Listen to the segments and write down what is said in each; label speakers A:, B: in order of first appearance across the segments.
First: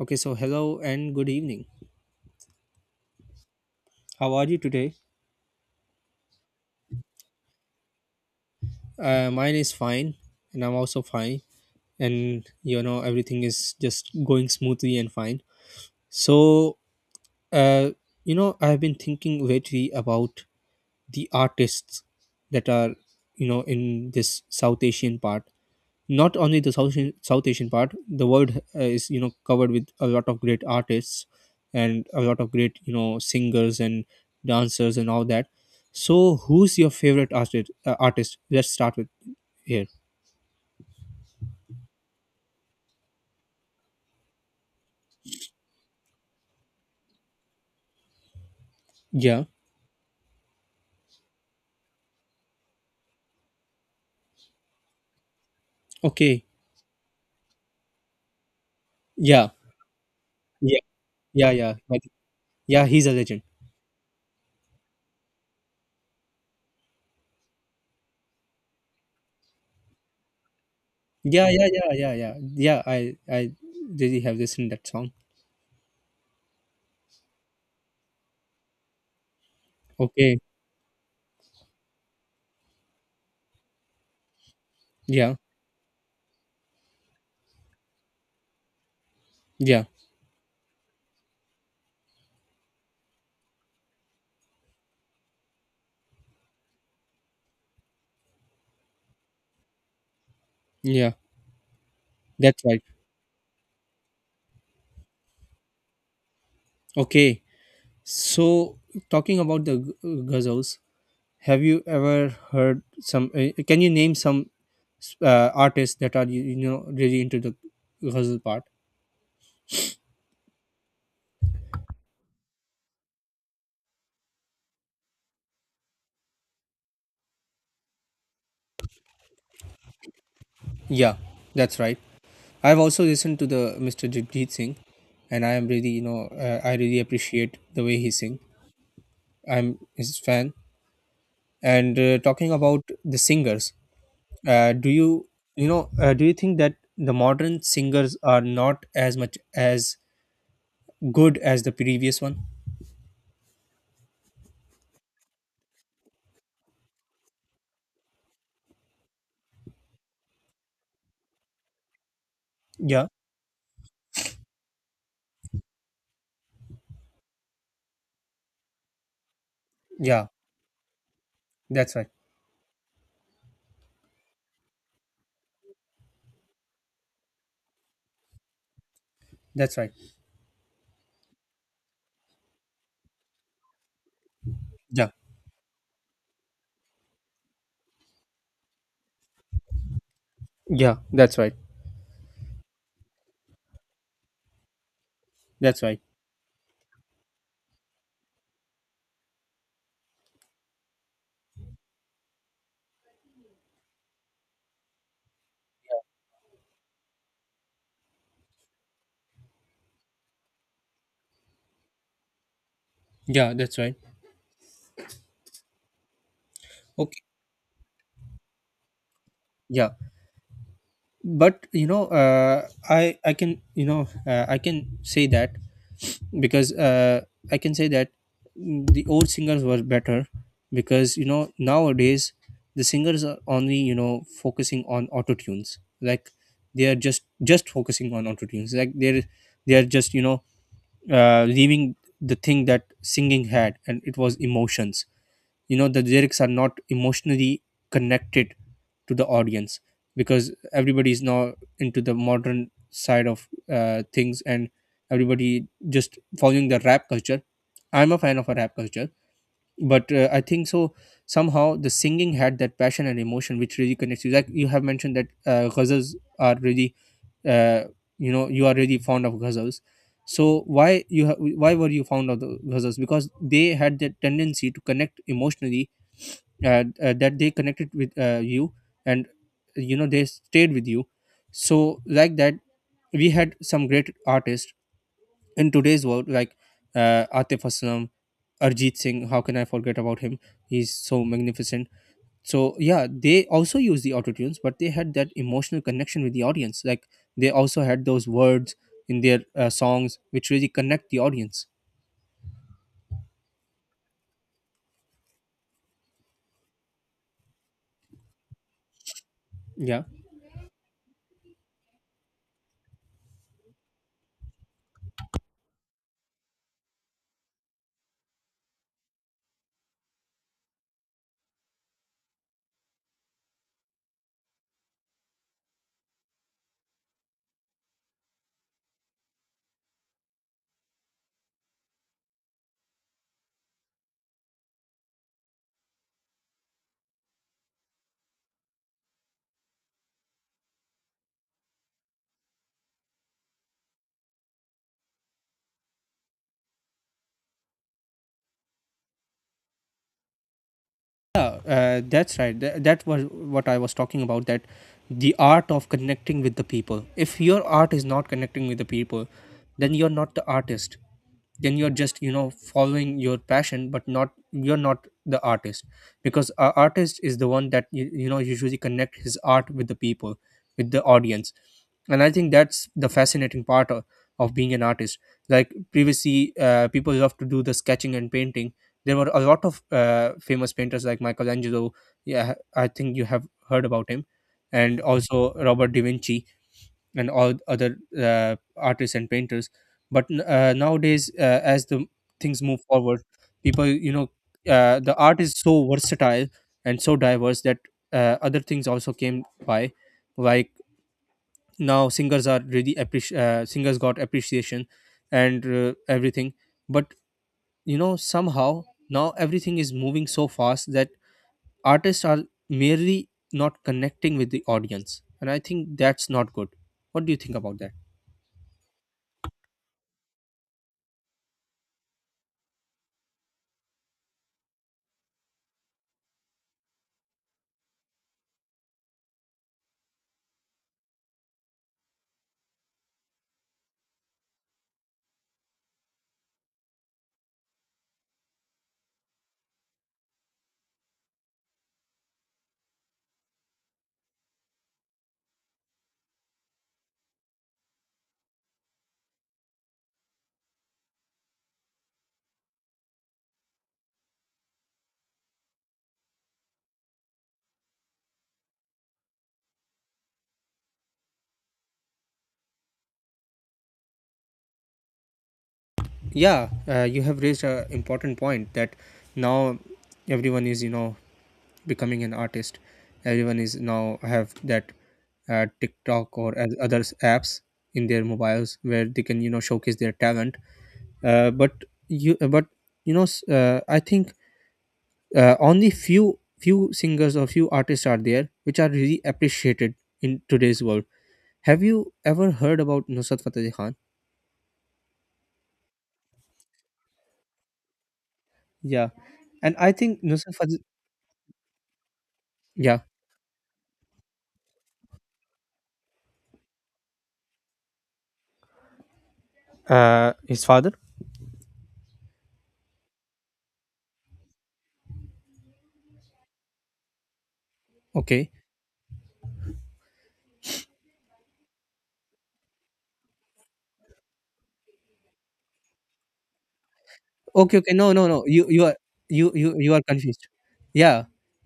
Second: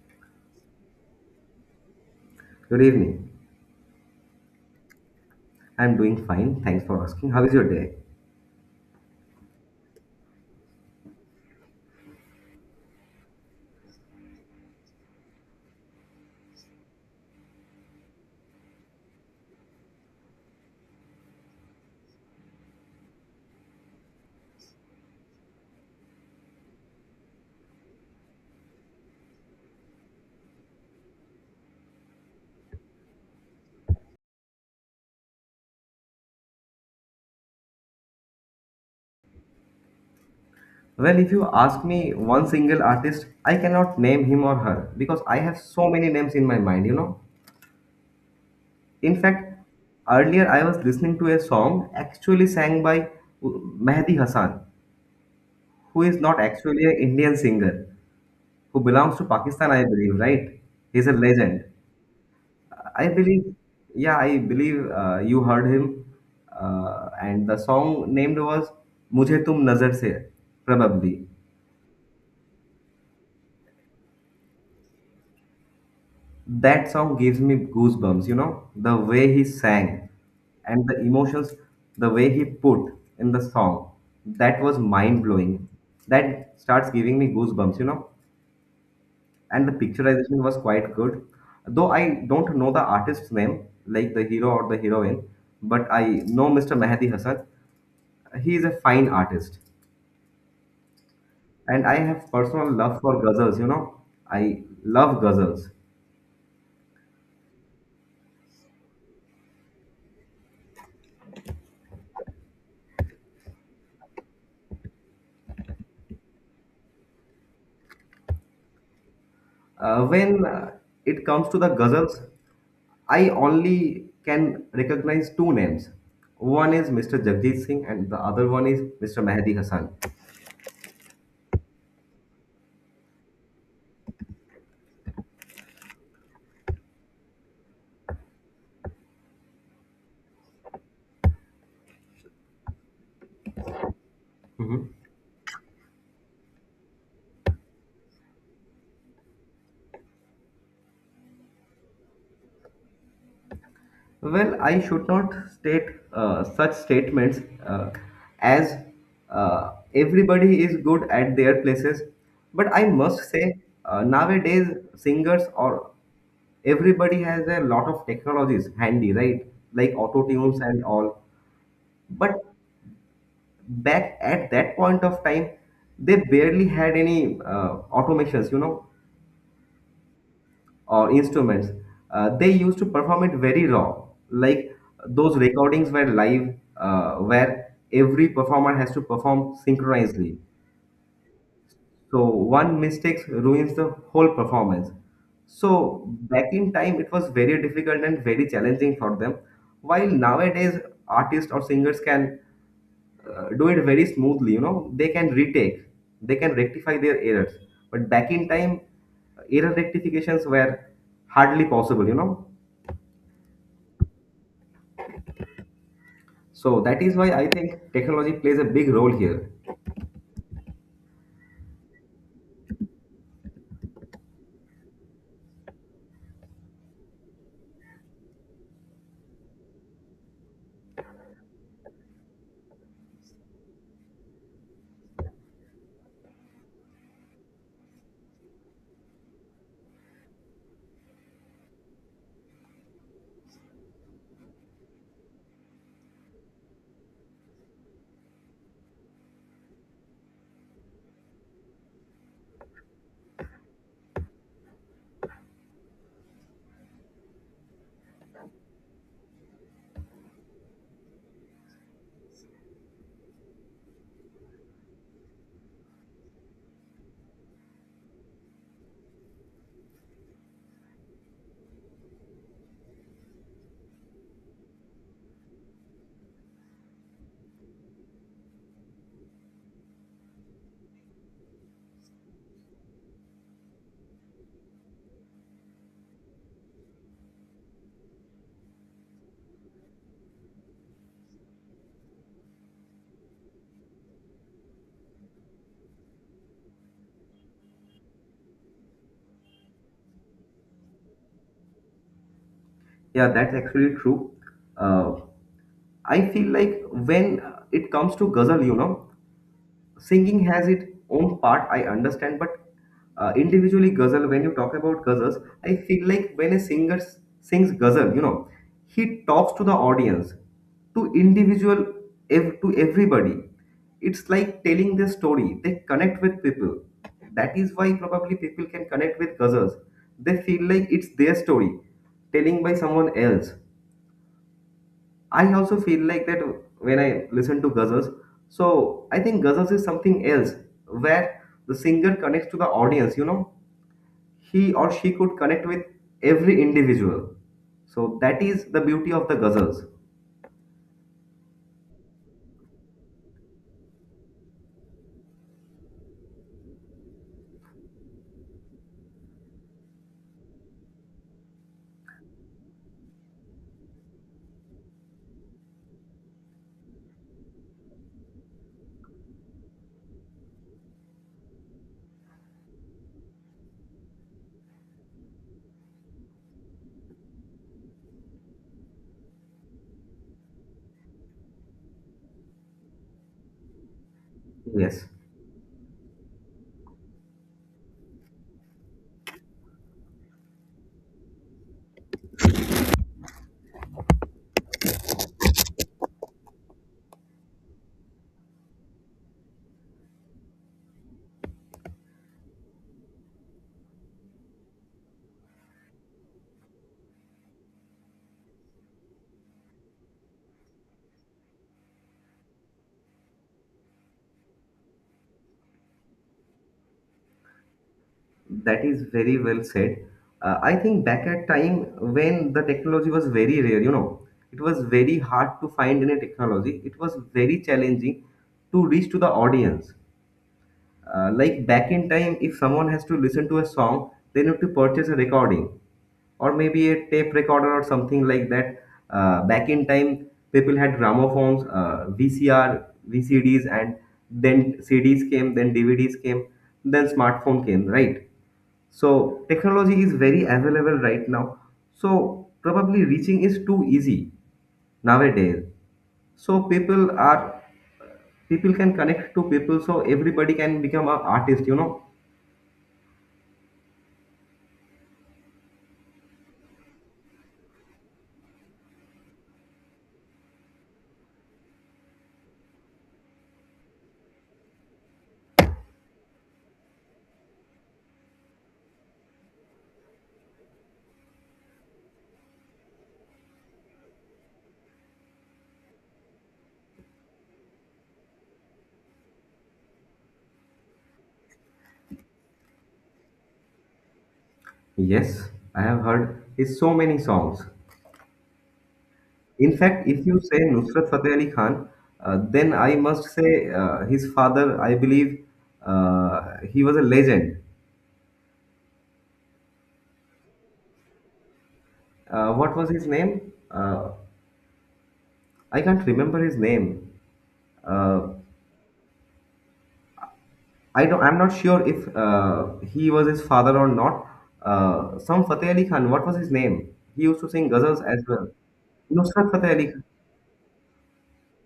A: Okay, so hello and good evening.
B: Good evening.
A: How are you today?
B: I'm doing fine. Thanks for asking. How is your day?
A: Mine is fine, and I'm also fine. And you know, everything is just going smoothly and fine. So, uh, I've been thinking lately about the artists that are, you know, in this South Asian part, not only the South Asian. South Asian part, the world is, you know, covered with a lot of great artists and a lot of great, you know, singers and dancers and all that. So who's your favorite artist, let's start with here?
B: Well, if you ask me one single artist, I cannot name him or her because I have so many names in my mind, you know. In
A: Yeah.
B: fact, earlier I was listening to a song actually sang by Mehdi Hassan, who is not
A: Okay.
B: actually an Indian singer, who belongs to
A: yeah,
B: Pakistan, I believe, right?
A: yeah,
B: He's a
A: yeah,
B: legend.
A: yeah. But- yeah, he's
B: I
A: a legend.
B: believe, yeah, I believe you heard him. And the song named was Mujhe Tum Nazar Se, probably.
A: Yeah, yeah, yeah, yeah, yeah. Yeah, I really have listened that song.
B: That song gives me goosebumps, you know, the way he sang
A: Okay.
B: and the emotions, the way he put in the song. That was mind
A: Yeah,
B: blowing. That starts giving me goosebumps, you know. And the
A: yeah,
B: picturization was quite good. Though I don't know the artist's name, like the hero or the heroine, but I know Mr. Mehdi Hasan, he is a fine artist,
A: yeah,
B: and I have
A: that's
B: personal
A: right.
B: love for ghazals, you know. I love ghazals.
A: Okay. So talking about the ghazals. Have you ever heard some? Can you name some artists that are you know, really into the ghazal part?
B: When it comes to the ghazals, I only can recognize two names. One is Mr. Jagjit Singh and the other one is Mr. Mehdi Hasan.
A: Yeah, that's right. I've also listened to the Mr. Jagdeep Singh, and I am really, I really appreciate the way he sing. I'm his fan. And talking about the singers, uh, do you do you think that the modern singers are not as much as good as the previous one?
B: Well, I should not state such statements, uh, as uh, everybody is good at their places, but I
A: Yeah,
B: must say nowadays singers or everybody has a lot of technologies handy, right? Like
A: yeah,
B: auto tunes and all.
A: that's right,
B: But back at that point of time, they barely had any automations, you know,
A: that's right.
B: or instruments. They used to perform it very raw, like
A: Yeah.
B: those recordings were live, where every performer has to perform synchronously.
A: Yeah, that's right.
B: So one mistake ruins the whole performance.
A: That's right.
B: So back in time, it was very difficult and very challenging for them. While nowadays, artists or singers can do it very smoothly. You know, they can retake, they can rectify their errors. But back in time, error rectifications were hardly possible. You know,
A: Yeah, that's right.
B: so that is
A: Okay.
B: why I think technology plays a big role here.
A: Yeah, but you know, I can, I can say that because I can say that the old singers were better because, you know, nowadays the singers are only, you know, focusing on auto tunes, like they are just focusing on auto tunes, like they're, they are just, you know, leaving the thing that singing had, and it was emotions. You know, the lyrics are not emotionally connected to the audience because everybody is now into the modern side of things, and everybody just following the rap culture. I'm a fan of a rap culture, but I think so, somehow the singing had that passion and emotion which really connects you. Like you have mentioned that ghazals are really, uh, you know, you are really fond of ghazals. So why were you fond of the ghazals? Because they had the tendency to connect emotionally, that they connected with you, and, you know, they stayed with you. So like that, we had some great artists in today's world, like Atif Aslam, Arjit Singh, how can I forget about him? He's so magnificent. So yeah, they also use the auto tunes, but they had that emotional connection with the audience, like they also had those words in their songs which really connect the audience.
B: Yeah, that's actually true. Uh, I feel like when it comes to ghazal, you know,
A: Yeah.
B: singing has its own part, I understand, but individually ghazal, when you talk about ghazals, I feel like when a sings ghazal, you know, he talks to the audience, to individual, to everybody. It's like telling their story. They connect with people. That is why probably people can connect with ghazals. They feel like it's their story, telling by someone else. I also feel like that when I listen to ghazals. So I think ghazals is something else where the singer connects to the audience, you know, he or she could connect with every individual. So that is the beauty of the ghazals.
A: Yeah, that's right. That was what I was talking about. That the art of connecting with the people. If your art is not connecting with the people, then you're not the artist. Then you're just, you know, following your passion, but not you're not the artist, because a artist is the one that you know, usually connect his art with the people, with the audience, and I think that's the fascinating part of being an artist. Like previously, people love to do the sketching and painting. There were a lot of famous painters like Michelangelo. Yeah, I think you have heard about him, and
B: Yes,
A: also Robert da Vinci and all other artists and painters. But nowadays, as the things move forward, people, you know, the art is so versatile and so diverse that other things also came by, like now singers are really singers got appreciation and everything. But you know, somehow now everything is moving so fast that artists are merely not connecting with the audience, and I think that's not good. What do you think about that?
B: that is very well said. I think back at time when the technology was very rare, you know, it was very hard to find any technology. It was very challenging to reach to the audience. Like back in time, if someone has to listen to a song, they need to purchase a recording or maybe a tape recorder or something like that. Back in time, people had gramophones, VCR, VCDs, and then CDs came, then DVDs came, then smartphone came, right? So technology is very available right now. So probably reaching is too easy nowadays, so people can connect to people, so everybody can become an artist, you know.
A: Yeah, you have raised an important point that now everyone is, you know, becoming an artist. Everyone is now have that TikTok or as other apps in their mobiles where they can, you know, showcase their talent. Uh, but you uh, but you know, I think only few singers or few artists are there which are really appreciated in today's world. Have you ever heard about Nusrat Fateh Ali Khan?
B: Yes, I have heard his so many songs.
A: Yeah. And
B: In
A: I
B: fact,
A: think
B: if you
A: Nusrat
B: say
A: Fateh.
B: Nusrat Fateh Ali Khan, then I
A: Yeah.
B: must say his father, I believe, he was a legend.
A: His father?
B: What was his name? uh, I can't remember his name. uh,
A: Okay.
B: I don't, I'm not sure if he was his father or not. Some Fateh Ali Khan, what was his name? He used to sing
A: Okay.
B: ghazals
A: no no
B: as
A: no
B: well.
A: you,
B: Nusrat Fateh Ali
A: you are
B: Khan.
A: confused. Yeah,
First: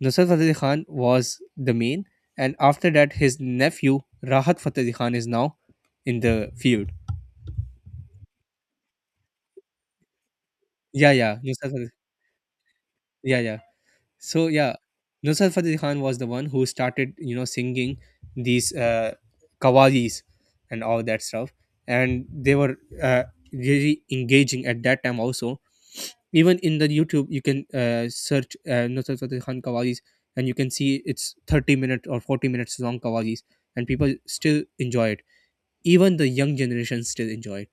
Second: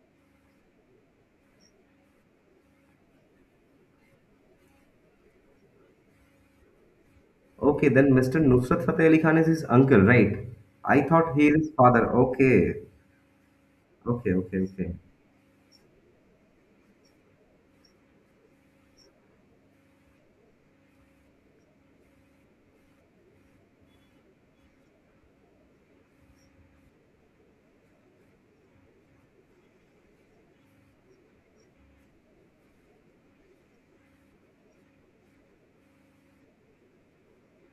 A: Nusrat Fateh Ali Khan was the main, and after that his nephew Rahat Fateh Ali Khan is now in the field.
B: Okay, then Mr. Nusrat Fateh Ali Khan is his uncle, right? I
A: Yeah, yeah,
B: thought he is
A: Nusrat
B: his
A: Fateh,
B: father. Okay,
A: yeah, yeah. So yeah,
B: okay.
A: Nusrat Fateh Khan was the one who started, you know, singing these kawalis and all that stuff, and they were uh, really engaging at that time also. Even in the YouTube, you can search Nusrat Fateh Khan kawalis, and you can see it's 30 minute or 40 minutes long kawalis, and people still enjoy it. Even the young generation still enjoy it.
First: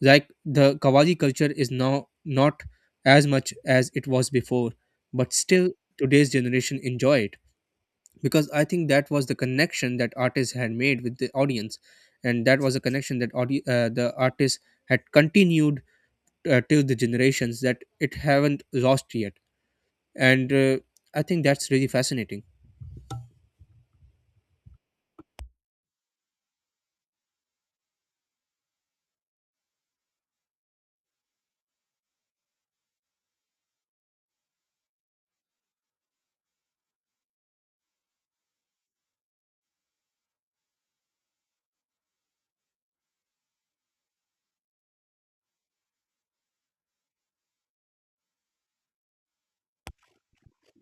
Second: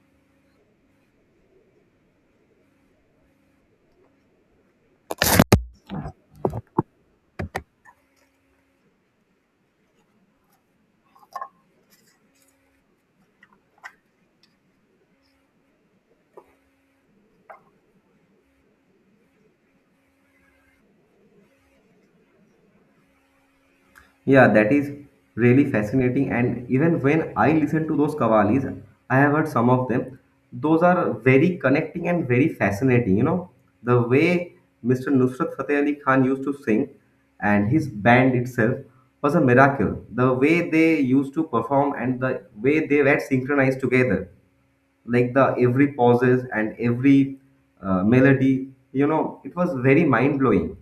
A: Like the Kawaji culture is now not as much as it was before, but still today's generation enjoy it because I think that was the connection that artists had made with the audience, and that was a connection that the artist had continued till the generations, that it haven't lost yet, and I think that's really fascinating.
B: Yeah, that is really fascinating. And even when I listen to those kavalis, I have heard some of them. Those are very connecting and very fascinating. You know, the way Mr. Nusrat Fateh Ali Khan used to sing and his band itself was a miracle. The way they used to perform and the way they were synchronized together, like the every pauses and every melody, you know, it was very mind blowing,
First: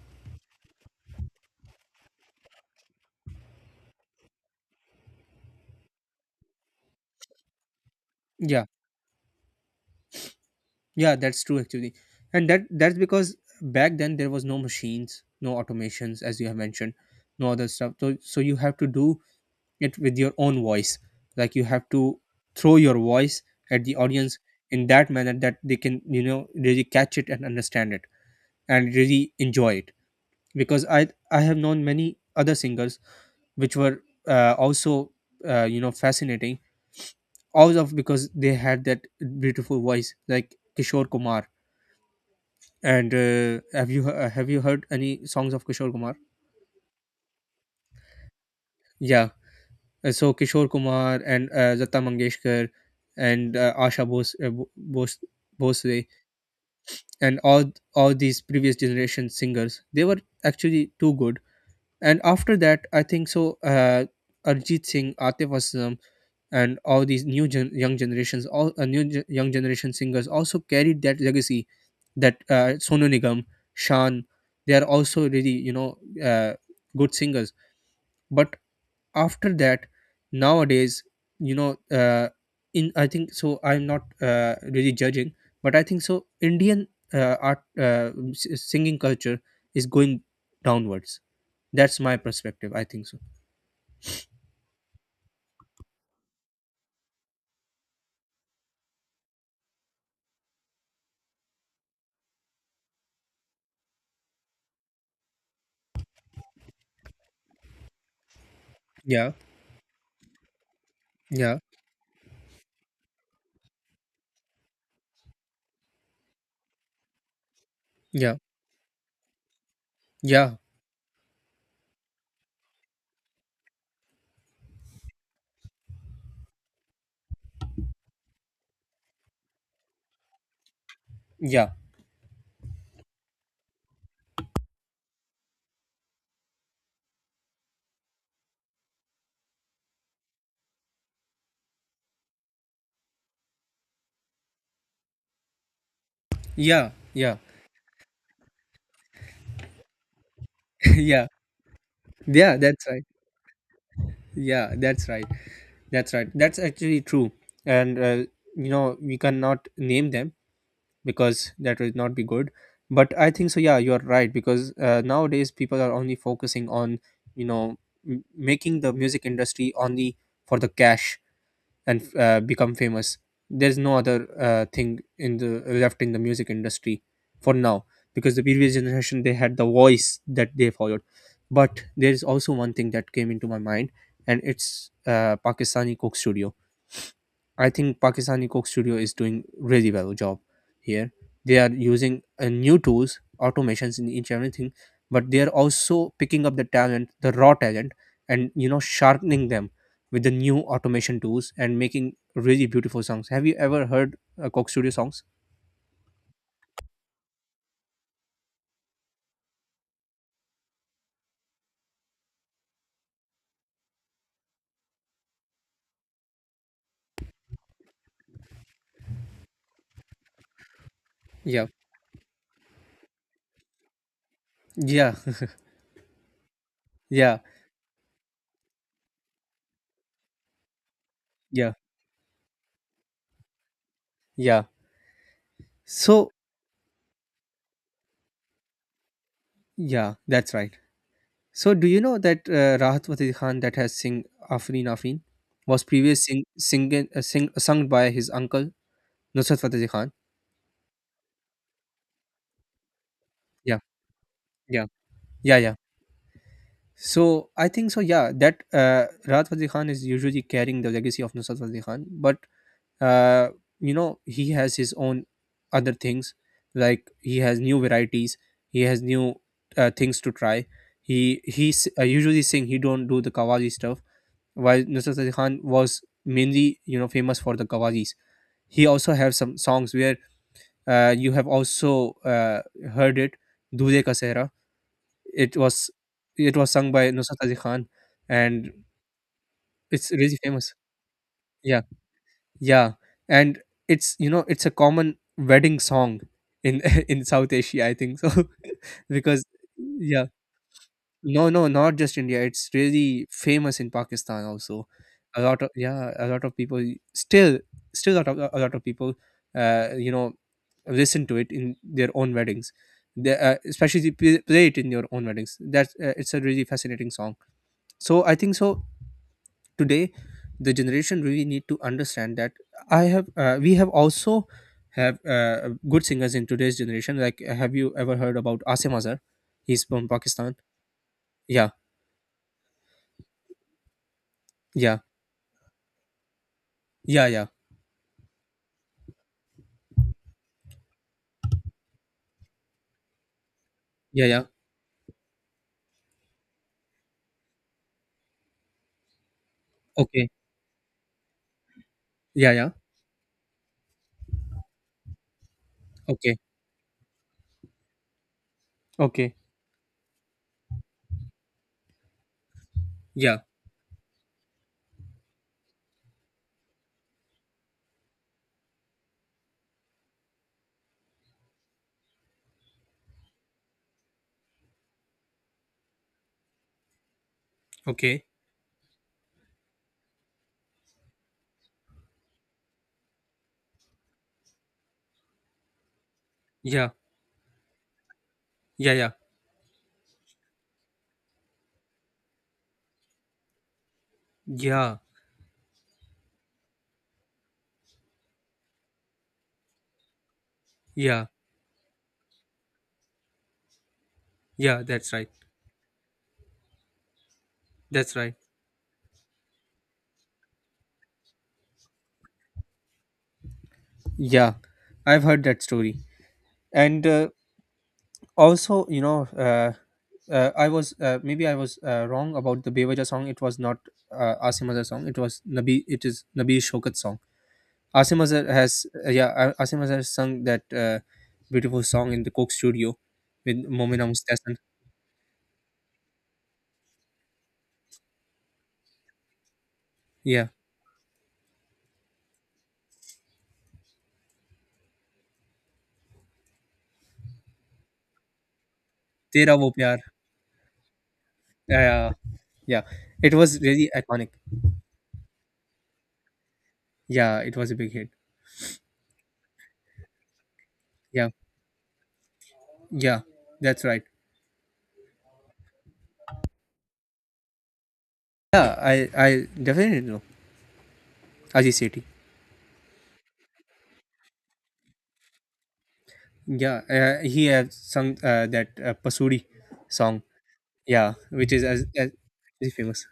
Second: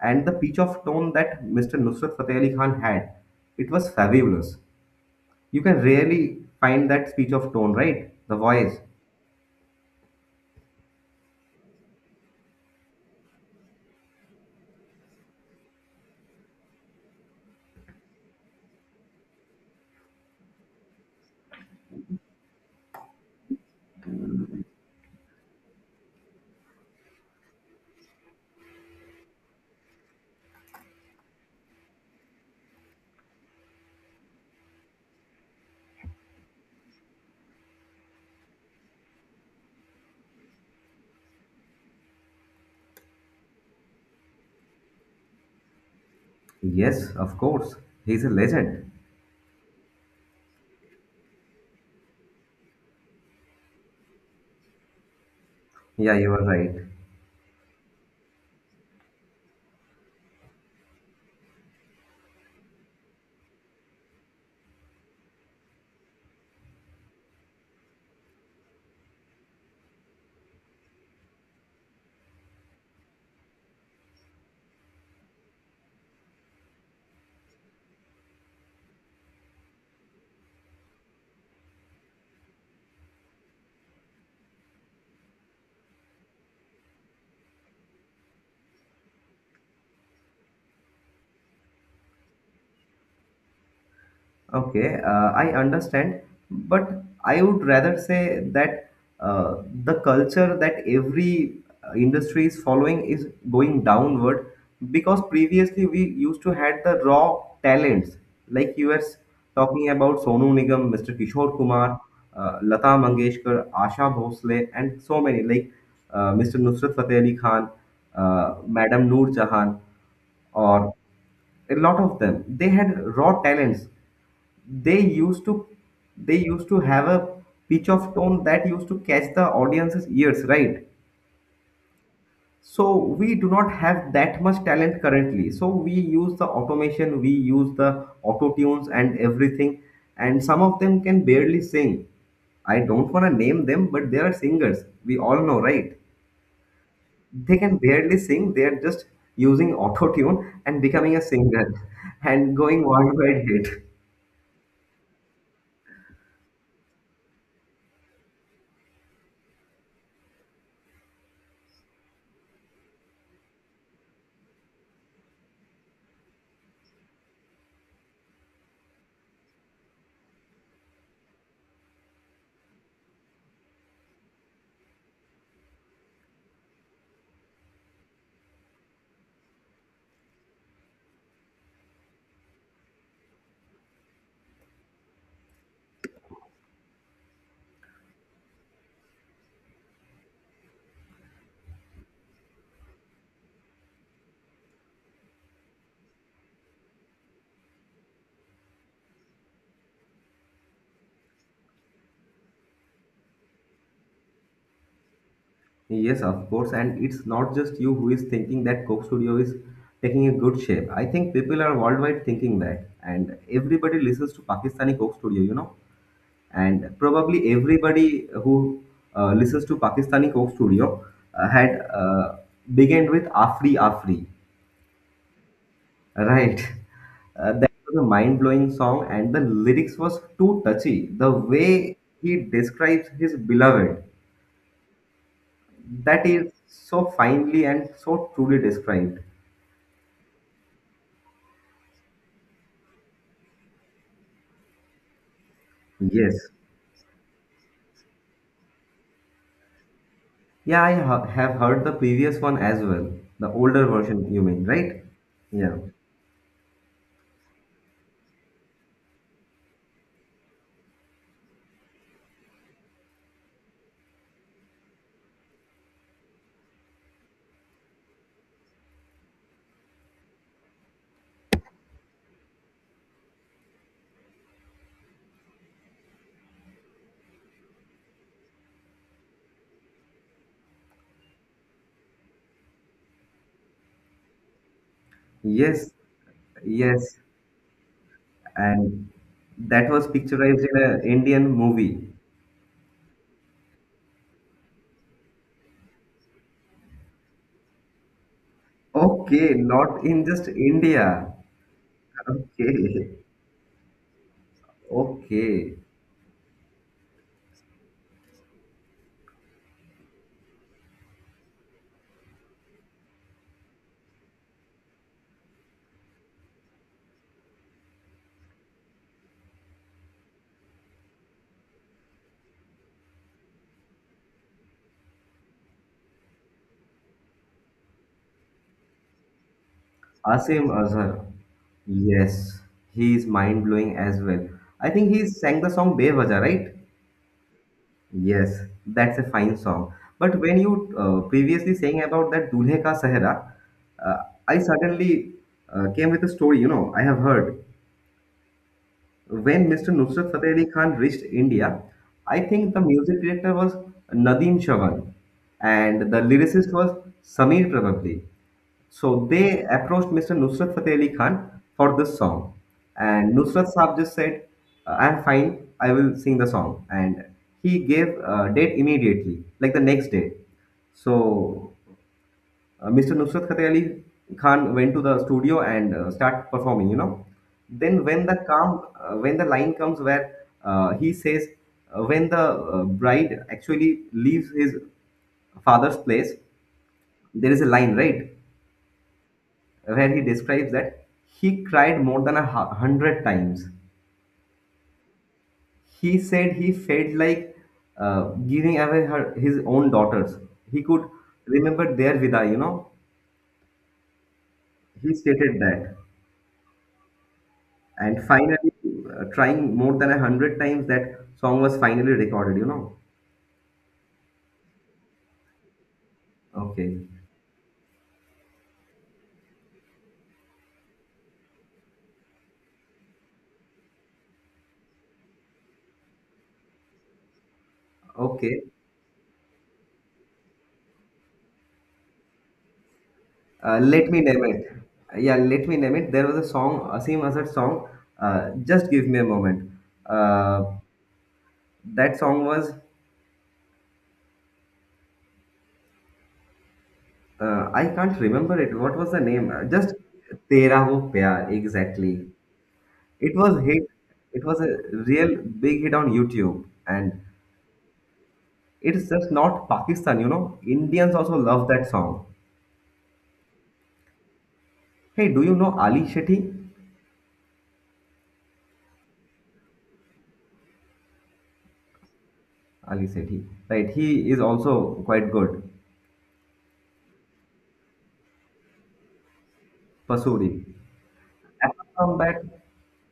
B: and the pitch of tone that Mr. Nusrat Fateh Ali Khan had, it was fabulous. You can rarely find that pitch of tone, right? The
A: Yeah,
B: voice.
A: yeah, that's true actually, and that's because back then there was no machines, no automations, as you have mentioned, no other stuff. So you have to do it with your own voice, like you have to throw your voice at the audience in that manner that they can, you know, really catch it and understand it and really enjoy it. Because I have known many other singers which were also you know, fascinating, all of, because they had that beautiful voice like Kishore Kumar and have you heard any songs of Kishore Kumar?
B: Yes, of course. He's a legend.
A: Yeah. So Kishore Kumar and Lata Mangeshkar and Asha Bosle,
B: Yeah, you are right.
A: and all these previous generation singers, they were actually too good. And after that, I think so. Arjit Singh, Atif Aslam, and all these young generations, all young generation singers also carried that legacy. That Sonu Nigam, Shan, they are also really, you know, uh, good singers. But after that, nowadays, you know, in I think so, I'm not really judging, but I think so, Indian singing culture is going downwards. That's my perspective, I think so.
B: Okay, I understand, but I would rather say that the culture that every industry is following is going downward, because previously we used to had the raw talents, like you
A: Yeah,
B: talking about Sonu Nigam, Mr. Kishore
A: yeah,
B: Kumar, Lata Mangeshkar, Asha Bhosle, and so many, like Mr. Nusrat Fateh Ali Khan,
A: yeah,
B: Madam Noor Jahan,
A: yeah,
B: or a lot of them. They had raw talents. they used to they used to have a pitch of tone that used to catch the audience's ears, right?
A: yeah,
B: So we do not have that much talent currently, so we use the automation, we use the auto tunes and everything, and some of them can barely sing. I don't want to name them, but they are singers we all know, right?
A: yeah, yeah.
B: They can barely sing, they are just using auto tune and becoming a
A: Yeah,
B: singer
A: yeah,
B: and going
A: that's right.
B: worldwide hit.
A: Yeah, that's right. That's right. That's actually true. And you know, we cannot name them because that would not be good, but I think so, yeah, you are right, because nowadays people are only focusing on, you know, making the music industry only for the cash and become famous. There's no other thing in the left in the music industry for now, because the previous generation, they had the voice that they followed. But there is also one thing that came into my mind, and it's Pakistani Cook Studio. I think Pakistani Coke Studio is doing really well job here. They are using new tools, automations in each and everything, but they are also picking up the talent, the raw talent, and, you know, sharpening them with the new automation tools and making really beautiful songs. Have you ever heard Coke Studio songs?
B: Yes, of course, and it's not just you who is thinking that Coke Studio is taking a good shape. I think people are worldwide thinking that, and everybody listens to Pakistani Coke Studio, you know, and probably everybody who listens to Pakistani Coke Studio
A: Yeah,
B: had began with Afri Afri,
A: yeah,
B: right?
A: yeah,
B: That was a mind-blowing song, and the lyrics was too touchy. The
A: yeah,
B: way he describes his beloved,
A: yeah.
B: that
A: So
B: is so finely and so truly described.
A: yeah, that's right. So do you know that Rahat Fateh Khan that has sing Afreen Afreen was previous sing,
B: Yes.
A: sing, sing sung by his uncle Nusrat Fateh Ali Khan.
B: Yeah, I have heard the previous one as well. The
A: Yeah,
B: older version, you mean,
A: yeah,
B: right?
A: yeah, yeah.
B: Yeah.
A: So I think so. Yeah, that Rahat Fateh Ali Khan is usually carrying the legacy of Nusrat Fateh Ali Khan, but uh, you know, he has his own other things. Like he has new varieties, he has new things to try. He's usually sing. He don't do the Qawwali stuff. While Nusrat Fateh Ali Khan was mainly, you know, famous for the Qawwalis. He also have some songs where you have also heard it. Dule Ka Sehra. It was,
B: Yes.
A: it was sung by
B: Yes.
A: Nusrat Ali Khan, and
B: And that was
A: it's really
B: picturized
A: famous.
B: in an Indian
A: Yeah,
B: movie.
A: yeah, and it's, you know, it's a common wedding song in in South Asia, I think so, because
B: Okay, not
A: yeah,
B: in just India.
A: no, no, not just India. It's
B: Okay.
A: really famous in Pakistan also. A lot of,
B: Okay.
A: yeah, a lot of people still still, a lot a lot of people you know, listen to it in their own weddings. They, especially they play it in your own weddings. That's it's a really fascinating song, so I think today the generation really need to understand that. I have We have also have good singers in today's generation. Like have you ever heard about Asim Azhar? He's from Pakistan.
B: Asim Azhar.
A: Yeah,
B: Yes. He is mind blowing as well. I
A: yeah,
B: think he sang the song Bewaja, right?
A: yeah, yeah,
B: Yes, that's a fine song. But when you previously saying about that Dulhe Ka Sehra, uh,
A: yeah, yeah,
B: I suddenly came with a story, you know, I have heard. When Mr.
A: okay,
B: Nusrat Fateh Ali Khan reached India, I
A: yeah, yeah,
B: think the music director was Nadeem Chavan and the
A: okay,
B: lyricist was Sameer, probably. So
A: okay,
B: they approached Mr. Nusrat Fateh Ali Khan for this song. And
A: yeah,
B: Nusrat Saab just said, I'm fine, I will sing the song. And he gave a date immediately, like the next day. So Mr. Nusrat Fateh Ali Khan went to the studio and start performing. You know, then
A: okay,
B: when the line comes where he says, when the bride actually leaves his father's place,
A: yeah,
B: there is a line, right,
A: yeah, yeah,
B: where he describes that he cried more than a hundred times.
A: yeah,
B: He said he felt like uh, giving away her his own daughters. He could
A: yeah,
B: remember their vida. You know,
A: yeah, that's
B: he
A: right,
B: stated that.
A: that's
B: And
A: right.
B: finally, trying more than a hundred times, that song was finally recorded, you know.
A: Yeah, I've heard that story.
B: Okay,
A: And also, you know, I was maybe I was wrong about the Bewaja song. It was not Asim Azhar song. It was Nabi, it is Nabi Shokat song. Asim Azhar
B: okay.
A: has yeah, Asim Azhar sung that beautiful song in the Coke Studio with Momina
B: Let me name
A: Mustasan.
B: it. Yeah, let me name it. There was a song, Asim Azad song. Just give me a moment.
A: Yeah.
B: Uh, that song was, I can't remember it. What was the name?
A: Tera Wo
B: Just
A: Pyar.
B: Tera Wo Pyar.
A: Yeah, yeah, yeah.
B: Exactly.
A: Yeah. It
B: It
A: was
B: was hit.
A: really iconic.
B: It was a real big hit on YouTube, and
A: Yeah, it was a big hit.
B: it's just not Pakistan. You know, Indians
A: Yeah,
B: also love that song.
A: yeah, that's right.
B: Hey, do you know Ali Shetty?
A: Yeah, I, I definitely know Aji Sethi.
B: Ali Shetty, right? He is also quite good.
A: Yeah, he has sung that Pasuri song.
B: Pasuri.
A: Yeah, which is as,
B: Apart
A: as
B: from that,
A: is famous.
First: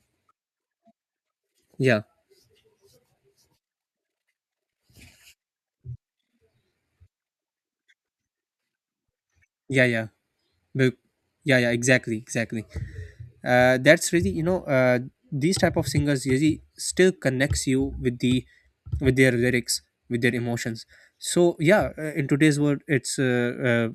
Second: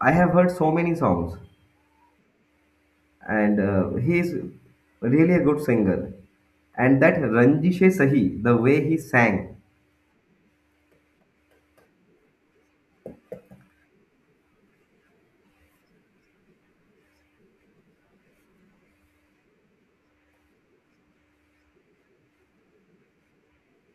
B: I have heard so many songs,
A: Yeah,
B: and he is really a good singer. And that Ranjishe Sahi, the way he sang,
A: yeah, yeah. Be- yeah, yeah. Exactly, exactly. That's really, you know, these type of singers really still connects you with the with their lyrics, with their emotions. So yeah, in today's world, it's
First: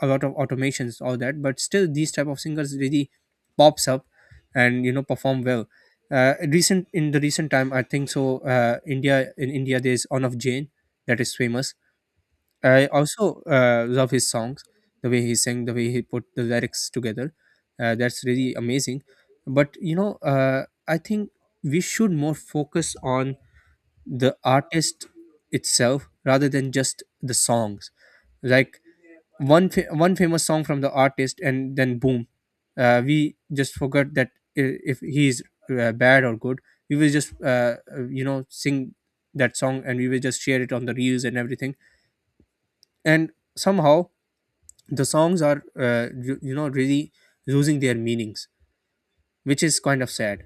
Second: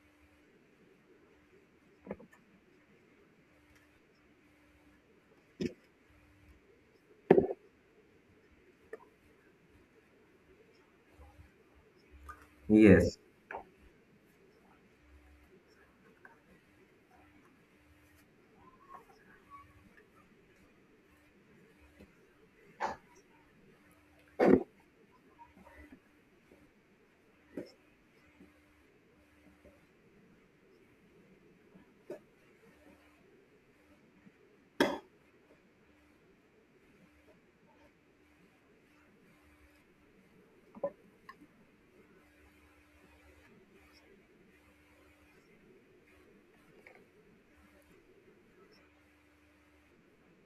A: a lot of automations, all that. But still, these type of singers really pops up and, you know, perform well. Recent in the recent time, I think so. India in India, there's On of Jane that is famous. I
B: yes.
A: also love his songs, the way he sang, the way he put the lyrics together. That's really amazing. But you know, I think we should more focus on the artist itself rather than just the songs. Like one famous song from the artist, and then boom, we just forgot that, if he's bad or good, we will just you know, sing that song and we will just share it on the reels and everything. And somehow the songs are, you know, really losing their meanings, which is kind of sad.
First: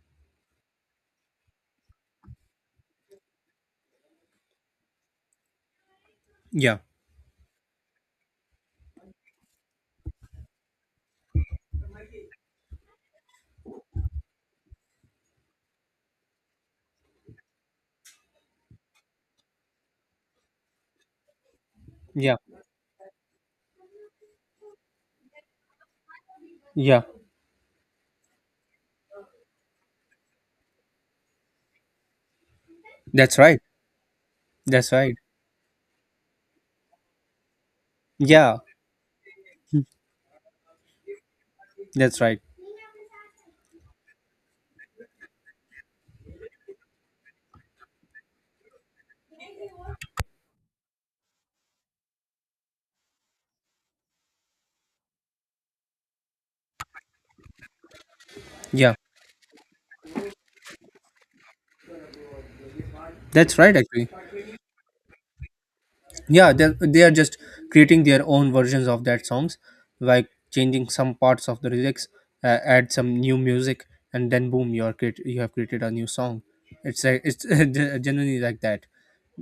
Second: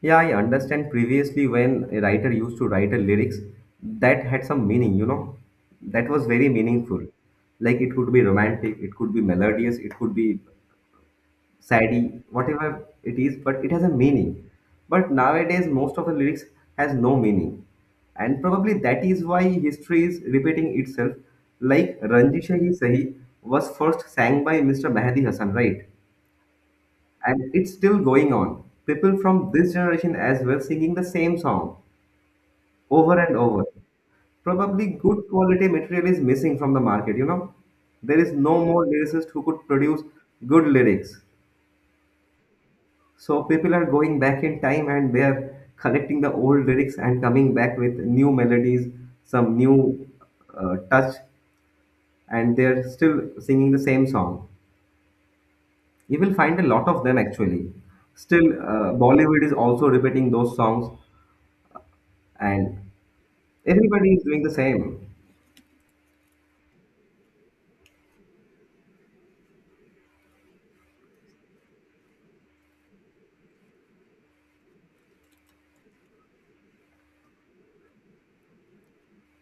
B: Yeah, I understand, previously when a writer used to write a lyrics that had some meaning, you know, that was very
A: Yeah,
B: meaningful. Like it could be romantic, it could be melodious, it could be sadie, whatever it is, but it has a meaning. But nowadays, most of the lyrics has no meaning, and probably that is why history is repeating itself. Like
A: yeah,
B: Ranjisha Hi Sahi was first sang by Mr. Mahdi Hasan, right?
A: yeah,
B: And it's still going on. People from this generation as well singing the same song over and
A: that's right,
B: over. Probably
A: that's right,
B: good quality material is missing from the market, you know? There is
A: yeah,
B: no more lyricist who could produce good lyrics.
A: that's right,
B: So people are going back in time and they are collecting the old lyrics and coming back with new melodies, some new touch, and they're still singing the same song. You will find a lot of them actually. Still,
A: yeah,
B: Bollywood is also repeating those songs, and
A: that's right actually.
B: everybody is doing the same.
A: Yeah, they are just creating their own versions of that songs, like changing some parts of the lyrics, add some new music, and then boom, you have created a new song. It's like it's generally like that.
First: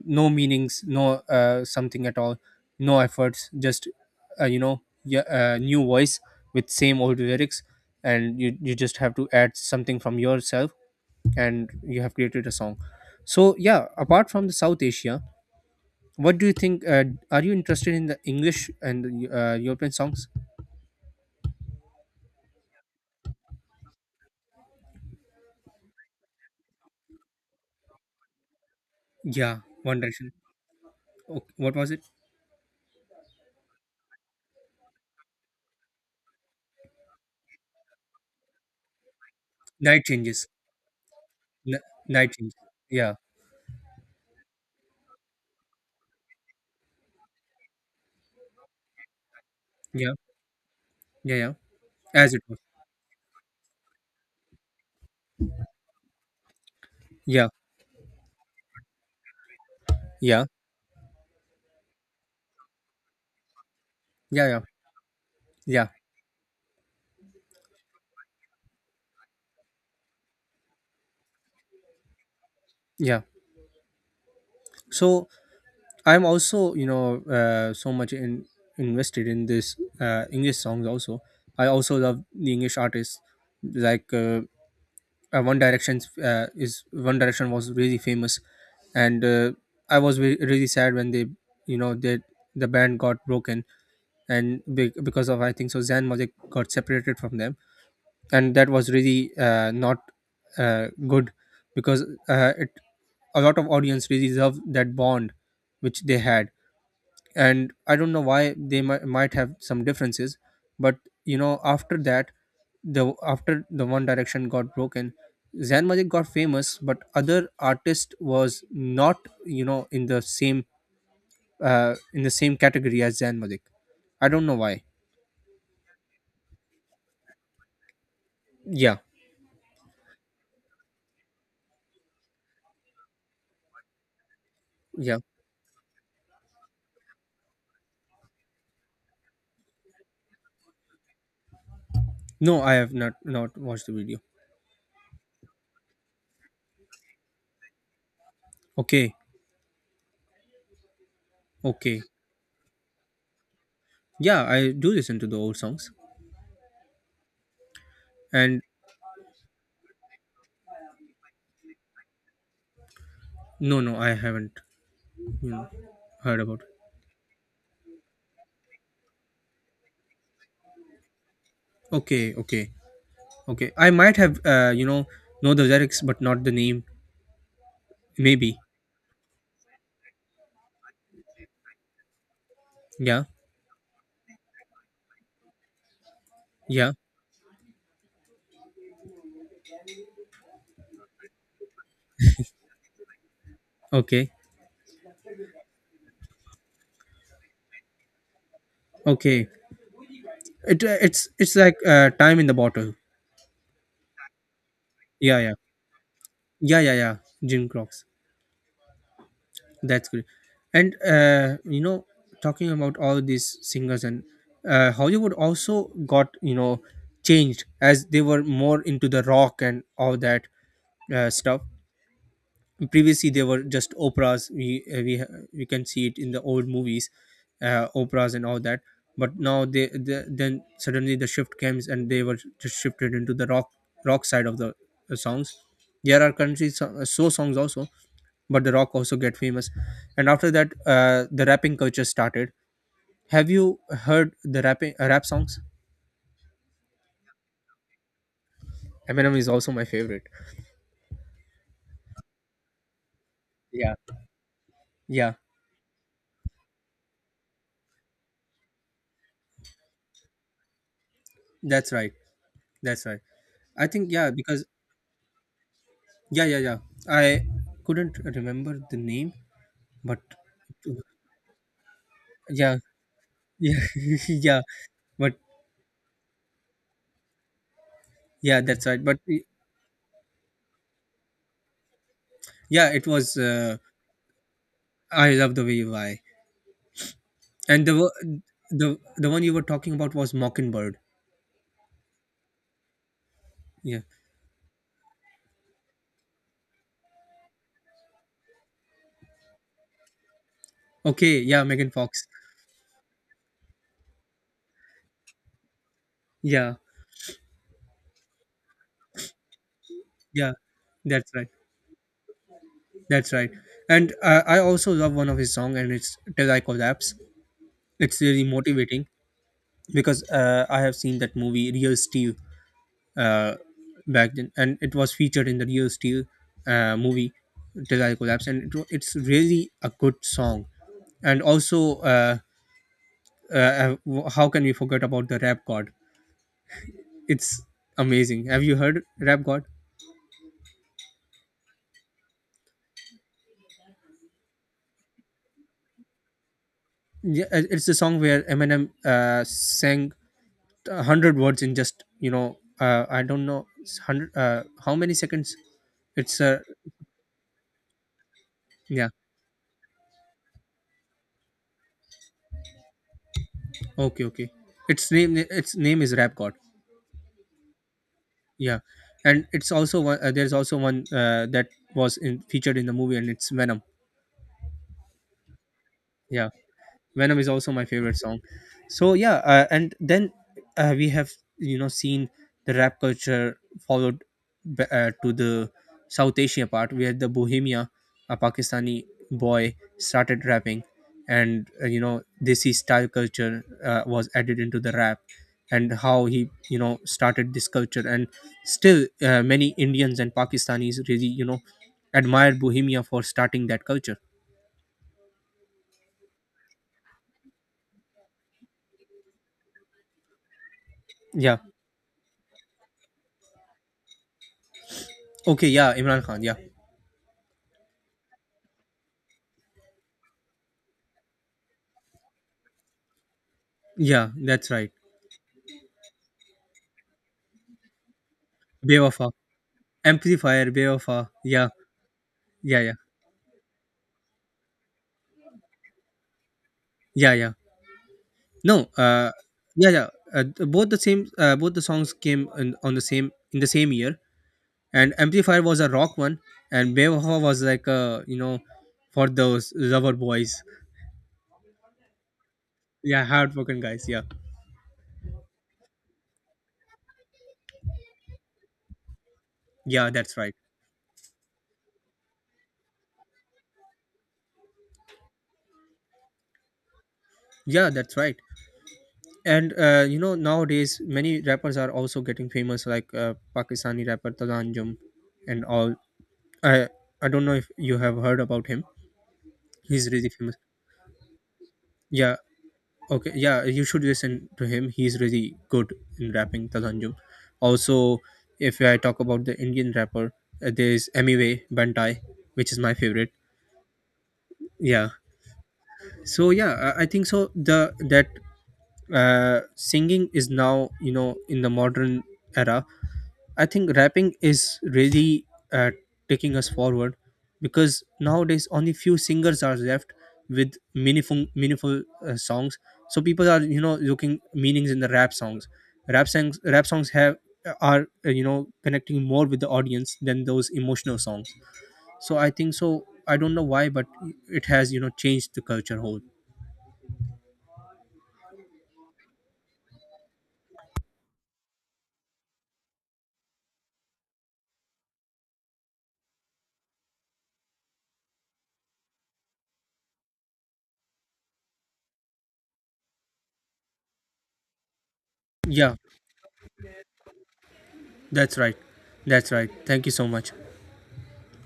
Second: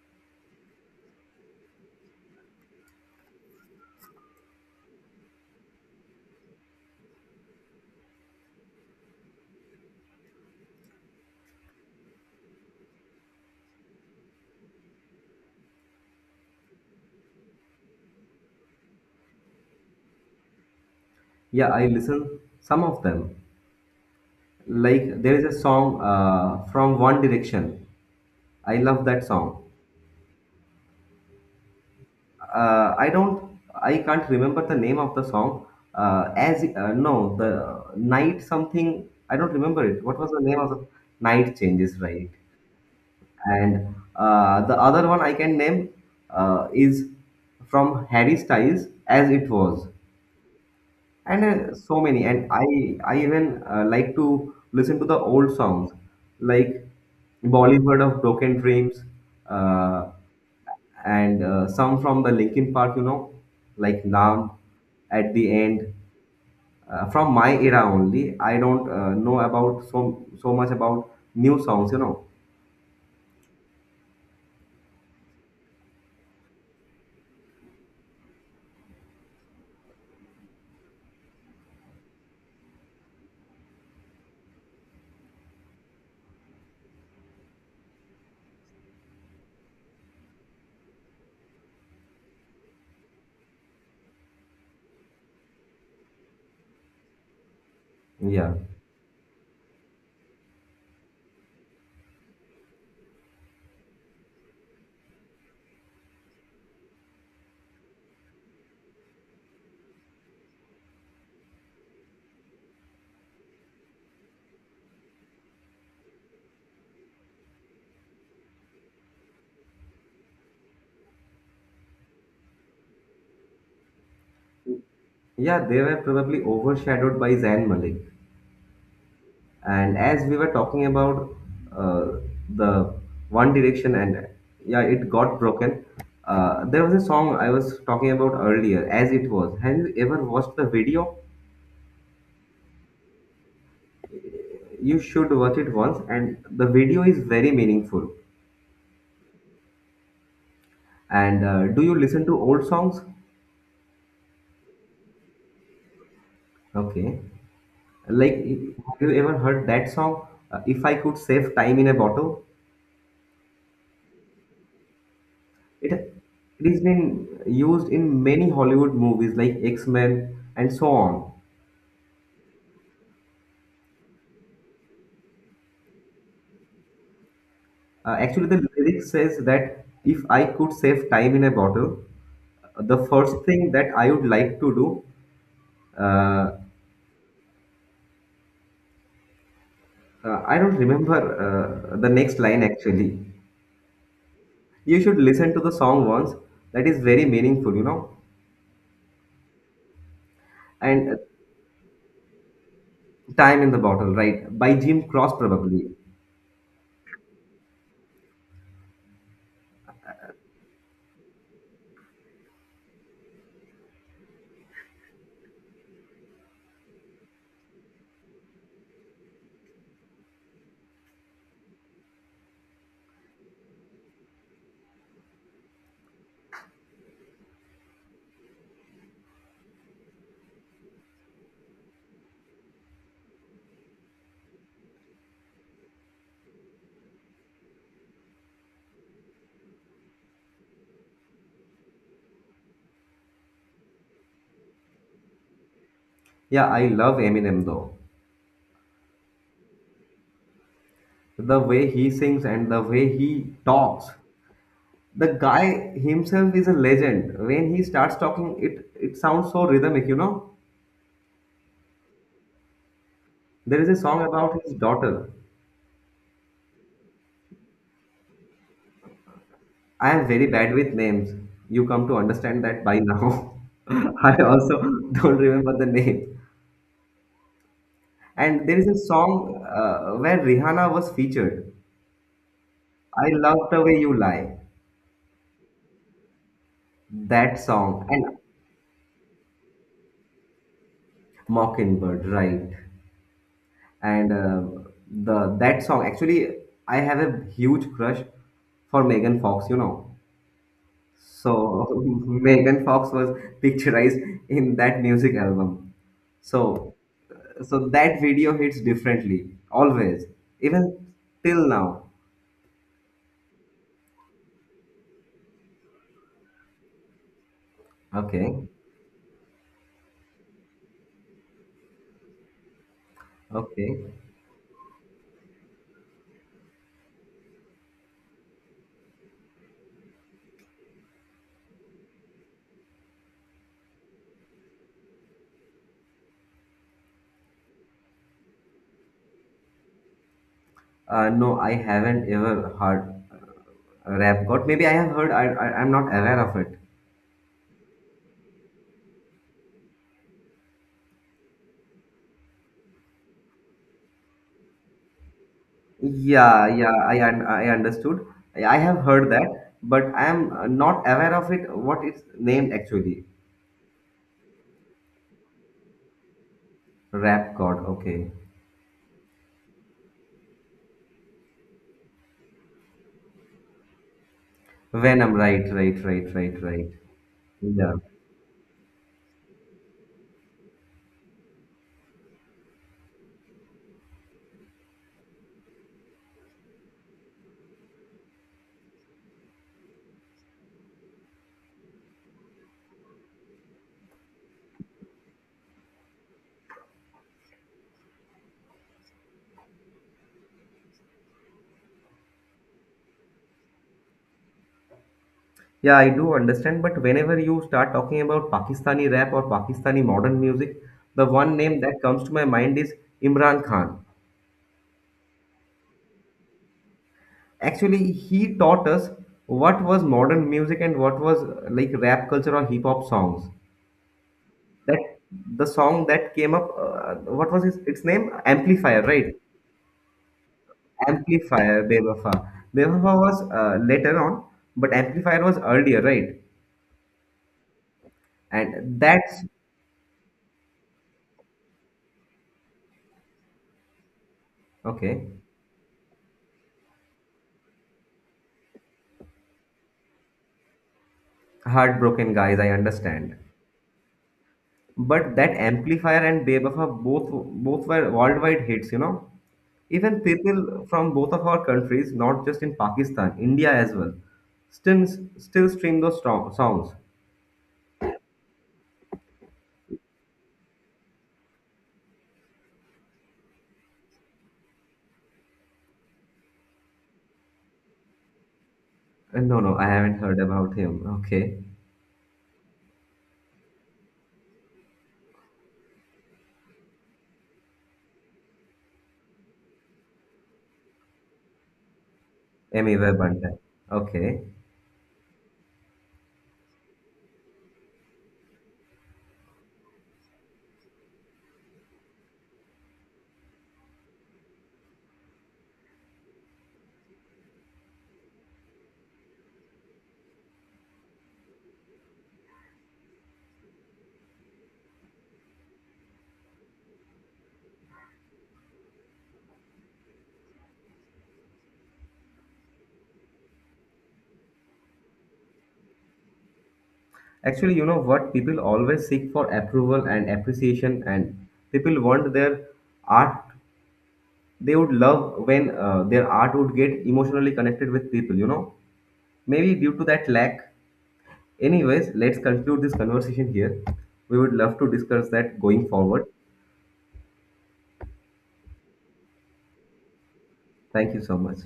A: No meanings, no something at all, no efforts. Just you know, yeah, new voice with same old lyrics, and you just have to add something from yourself and you have created a song. So yeah, apart from the South Asia, what do you think? Are you interested in the English and European songs?
B: Yeah, I listen some of them. Like there is a song from One Direction. I love that
A: Yeah,
B: song.
A: One Direction. Oh, what was it?
B: I can't remember the name of the song. As no, The night something. I don't remember
A: Night
B: it. What was the
A: Changes.
B: name of the night
A: N-
B: changes, right?
A: Night Changes. Yeah,
B: And the other one I can name is from Harry Styles, as it was,
A: yeah, yeah,
B: and
A: yeah.
B: so many.
A: As it
B: And
A: was.
B: I even like to listen to the old songs, like
A: Yeah,
B: Bollywood of Broken Dreams, uh,
A: yeah,
B: and some from the Linkin Park, you know, like
A: yeah,
B: naam
A: yeah,
B: at the end,
A: yeah,
B: from my era only. I don't know about so so much about new songs, you know.
A: yeah. So I'm also, you know, invested in this English songs. Also, I also love the English artists like One Direction. Is One Direction was really famous, and I was really sad when they, you know, they the band got broken, and because of, I think so, Zan Malik got separated from them, and
B: Yeah,
A: that was really not good, because it a lot of audience really loved that bond which they had, and I don't know why. They might have some differences, but you know, after that, the after the One Direction got broken, Zayn Malik got famous, but other artist was not, you know, in the same category as Zayn Malik. I don't know why.
B: yeah, they were probably overshadowed by Zayn Malik.
A: Yeah,
B: And as we were talking about uh, the One Direction, and yeah, it
A: yeah.
B: got broken. There was a song I was talking about earlier, As It Was. Have you ever watched the video?
A: No, I have not watched the video.
B: You should watch it once, and the video is very meaningful.
A: Okay,
B: And do you
A: okay.
B: listen to old songs?
A: Yeah, I do listen to the old songs,
B: Okay. Like,
A: and
B: have you ever heard that song, If I Could Save Time in a Bottle?
A: no, no, I haven't, you know,
B: It,
A: heard about
B: it
A: it.
B: has been used in many Hollywood movies like X Men and so on.
A: Okay, okay. Okay, I might have, you know the lyrics but not the name.
B: Actually,
A: Maybe.
B: the lyric says that if I could save time in a bottle, the
A: Yeah.
B: first thing that I would like to do, uh,
A: Yeah.
B: I don't remember the next line actually.
A: Okay.
B: You should listen to the song once. That is very meaningful, you know.
A: Okay. It
B: And
A: it's like time in the bottle.
B: Time in the Bottle, right? By Jim Cross,
A: Yeah. Yeah.
B: probably.
A: Yeah. Yeah. Yeah. Jim Crocs. That's good. And you know, talking about all these singers and Hollywood also got, you know, changed, as they were more into the rock and all that stuff. Previously there were just operas. We we can see it in the old movies, operas and all that. But now they then suddenly the shift comes and they were just shifted into the rock, rock side of the songs. There are country songs also, but the rock also get famous. And after that, the rapping culture started. Have you heard the rapping, rap songs?
B: Yeah, I love Eminem though.
A: Eminem is also my favorite.
B: The way he sings and the way he
A: Yeah.
B: talks. The
A: Yeah,
B: guy himself is a legend. When he starts talking, it sounds so rhythmic, you know.
A: that's right, that's right.
B: There
A: I
B: is a
A: think,
B: song
A: yeah,
B: about
A: because
B: his daughter.
A: yeah, yeah, yeah. I couldn't remember the name,
B: I
A: but
B: am very bad with names. You come to understand
A: yeah,
B: that by now.
A: yeah,
B: I
A: yeah.
B: also
A: But
B: don't remember the name.
A: yeah,
B: And there
A: that's
B: is a
A: right.
B: song where Rihanna was featured.
A: Yeah, it
B: I
A: was.
B: love the way you lie.
A: I Love the Way You Lie.
B: That
A: And the
B: song and
A: wo- the the one you were talking about was Mockingbird.
B: Mockingbird, right?
A: Yeah.
B: And the that song actually, I have a huge crush for Megan Fox, you know.
A: Okay. Yeah,
B: So
A: Megan Fox.
B: Megan Fox was picturized in that music album.
A: Yeah,
B: So so that video hits differently, always,
A: yeah.
B: even
A: That's right.
B: till now.
A: That's right. And I also love one of his song, and it's Till I Collapse. It's really
B: Okay,
A: motivating, because I have seen that movie Real Steel uh,
B: okay.
A: back then, and it was featured in the Real Steel movie. Till I Collapse, and it's really a good song. And also, how can we forget about the Rap God? It's amazing. Have you heard Rap God?
B: No, I haven't ever heard rap god. Maybe I have heard. I'm not aware of it.
A: Yeah, it's the song where Eminem sang 100 words in just, you know, I don't know, it's hundred how many seconds. It's
B: Yeah, yeah. I understood. I have
A: yeah,
B: heard that, but I am not aware of it. What it's named actually?
A: okay, okay. Its name is Rap God.
B: Rap god. Okay.
A: Yeah, and it's also one, that was featured in the movie, and it's Venom.
B: Venom. Right, right, right,
A: Yeah.
B: right, right.
A: Venom is also my
B: Yeah.
A: favorite song. So yeah, and then we have, you know, seen the rap culture followed to the South Asia part, where the Bohemia, a Pakistani boy, started rapping, and you know, Desi style culture was added into the rap, and how he, you know, started this culture, and still many Indians and Pakistanis really, you know, admire Bohemia for starting that culture.
B: Yeah, I do understand, but whenever you start talking about Pakistani rap or Pakistani modern music, the
A: Yeah.
B: one name that comes to my mind is Imran Khan.
A: Okay. Yeah, Imran Khan. Yeah.
B: Actually, he taught us what was modern music and what was like rap culture or hip hop songs.
A: Yeah, that's right.
B: That the song that came up, its name? Amplifier,
A: Beofa.
B: right?
A: Amplifier, Beofa. Yeah,
B: Amplifier, Bewafa.
A: yeah, yeah,
B: Bewafa was later on, but Amplifier was earlier, right?
A: yeah, yeah. No,
B: And that's
A: Yeah, yeah. Both the same, both the songs came on the same in the same year, and
B: okay.
A: Amplifier was a rock one, and Beofa was like a, you know, for those lover boys,
B: Heartbroken guys, I
A: yeah,
B: understand.
A: hardworking guys. Yeah,
B: But that amplifier and Bebapa both both were worldwide hits, you know.
A: yeah,
B: Even
A: that's right.
B: people from both of our countries, not just in Pakistan, India as well, still still stream those strong songs.
A: Yeah, that's right. And you know, nowadays many rappers are also getting famous, like Pakistani rapper Talanjum and all. I I don't know if you have heard about him.
B: No, no, I
A: He's
B: haven't
A: really
B: heard
A: famous.
B: about him. Okay.
A: Yeah. Okay. Yeah. You should listen to him. He's really good in rapping, Talanjum. Also, if I talk about the Indian rapper, there's Emiway Bantai, which is my
B: Amiva
A: favorite.
B: Bandai. Okay,
A: Yeah. So yeah, I think so. The that Singing is now, you know, in the modern era, I think rapping is really uh, taking us forward, because nowadays only few singers are left with meaningful songs. So people are, you know, looking meanings in the rap songs. Rap songs have are you know, connecting more with the audience than those emotional songs. So I think so. I don't know why, but it has, you know, changed the culture whole.
B: actually, you know what? People always seek for approval and appreciation, and people want their art. They would love when their art would get emotionally connected with people. You know, maybe due to that lack. Anyways, let's conclude this conversation here. We would love to discuss that going
A: Yeah,
B: forward.
A: that's right. That's right. Thank you so much.
B: Thank you so much.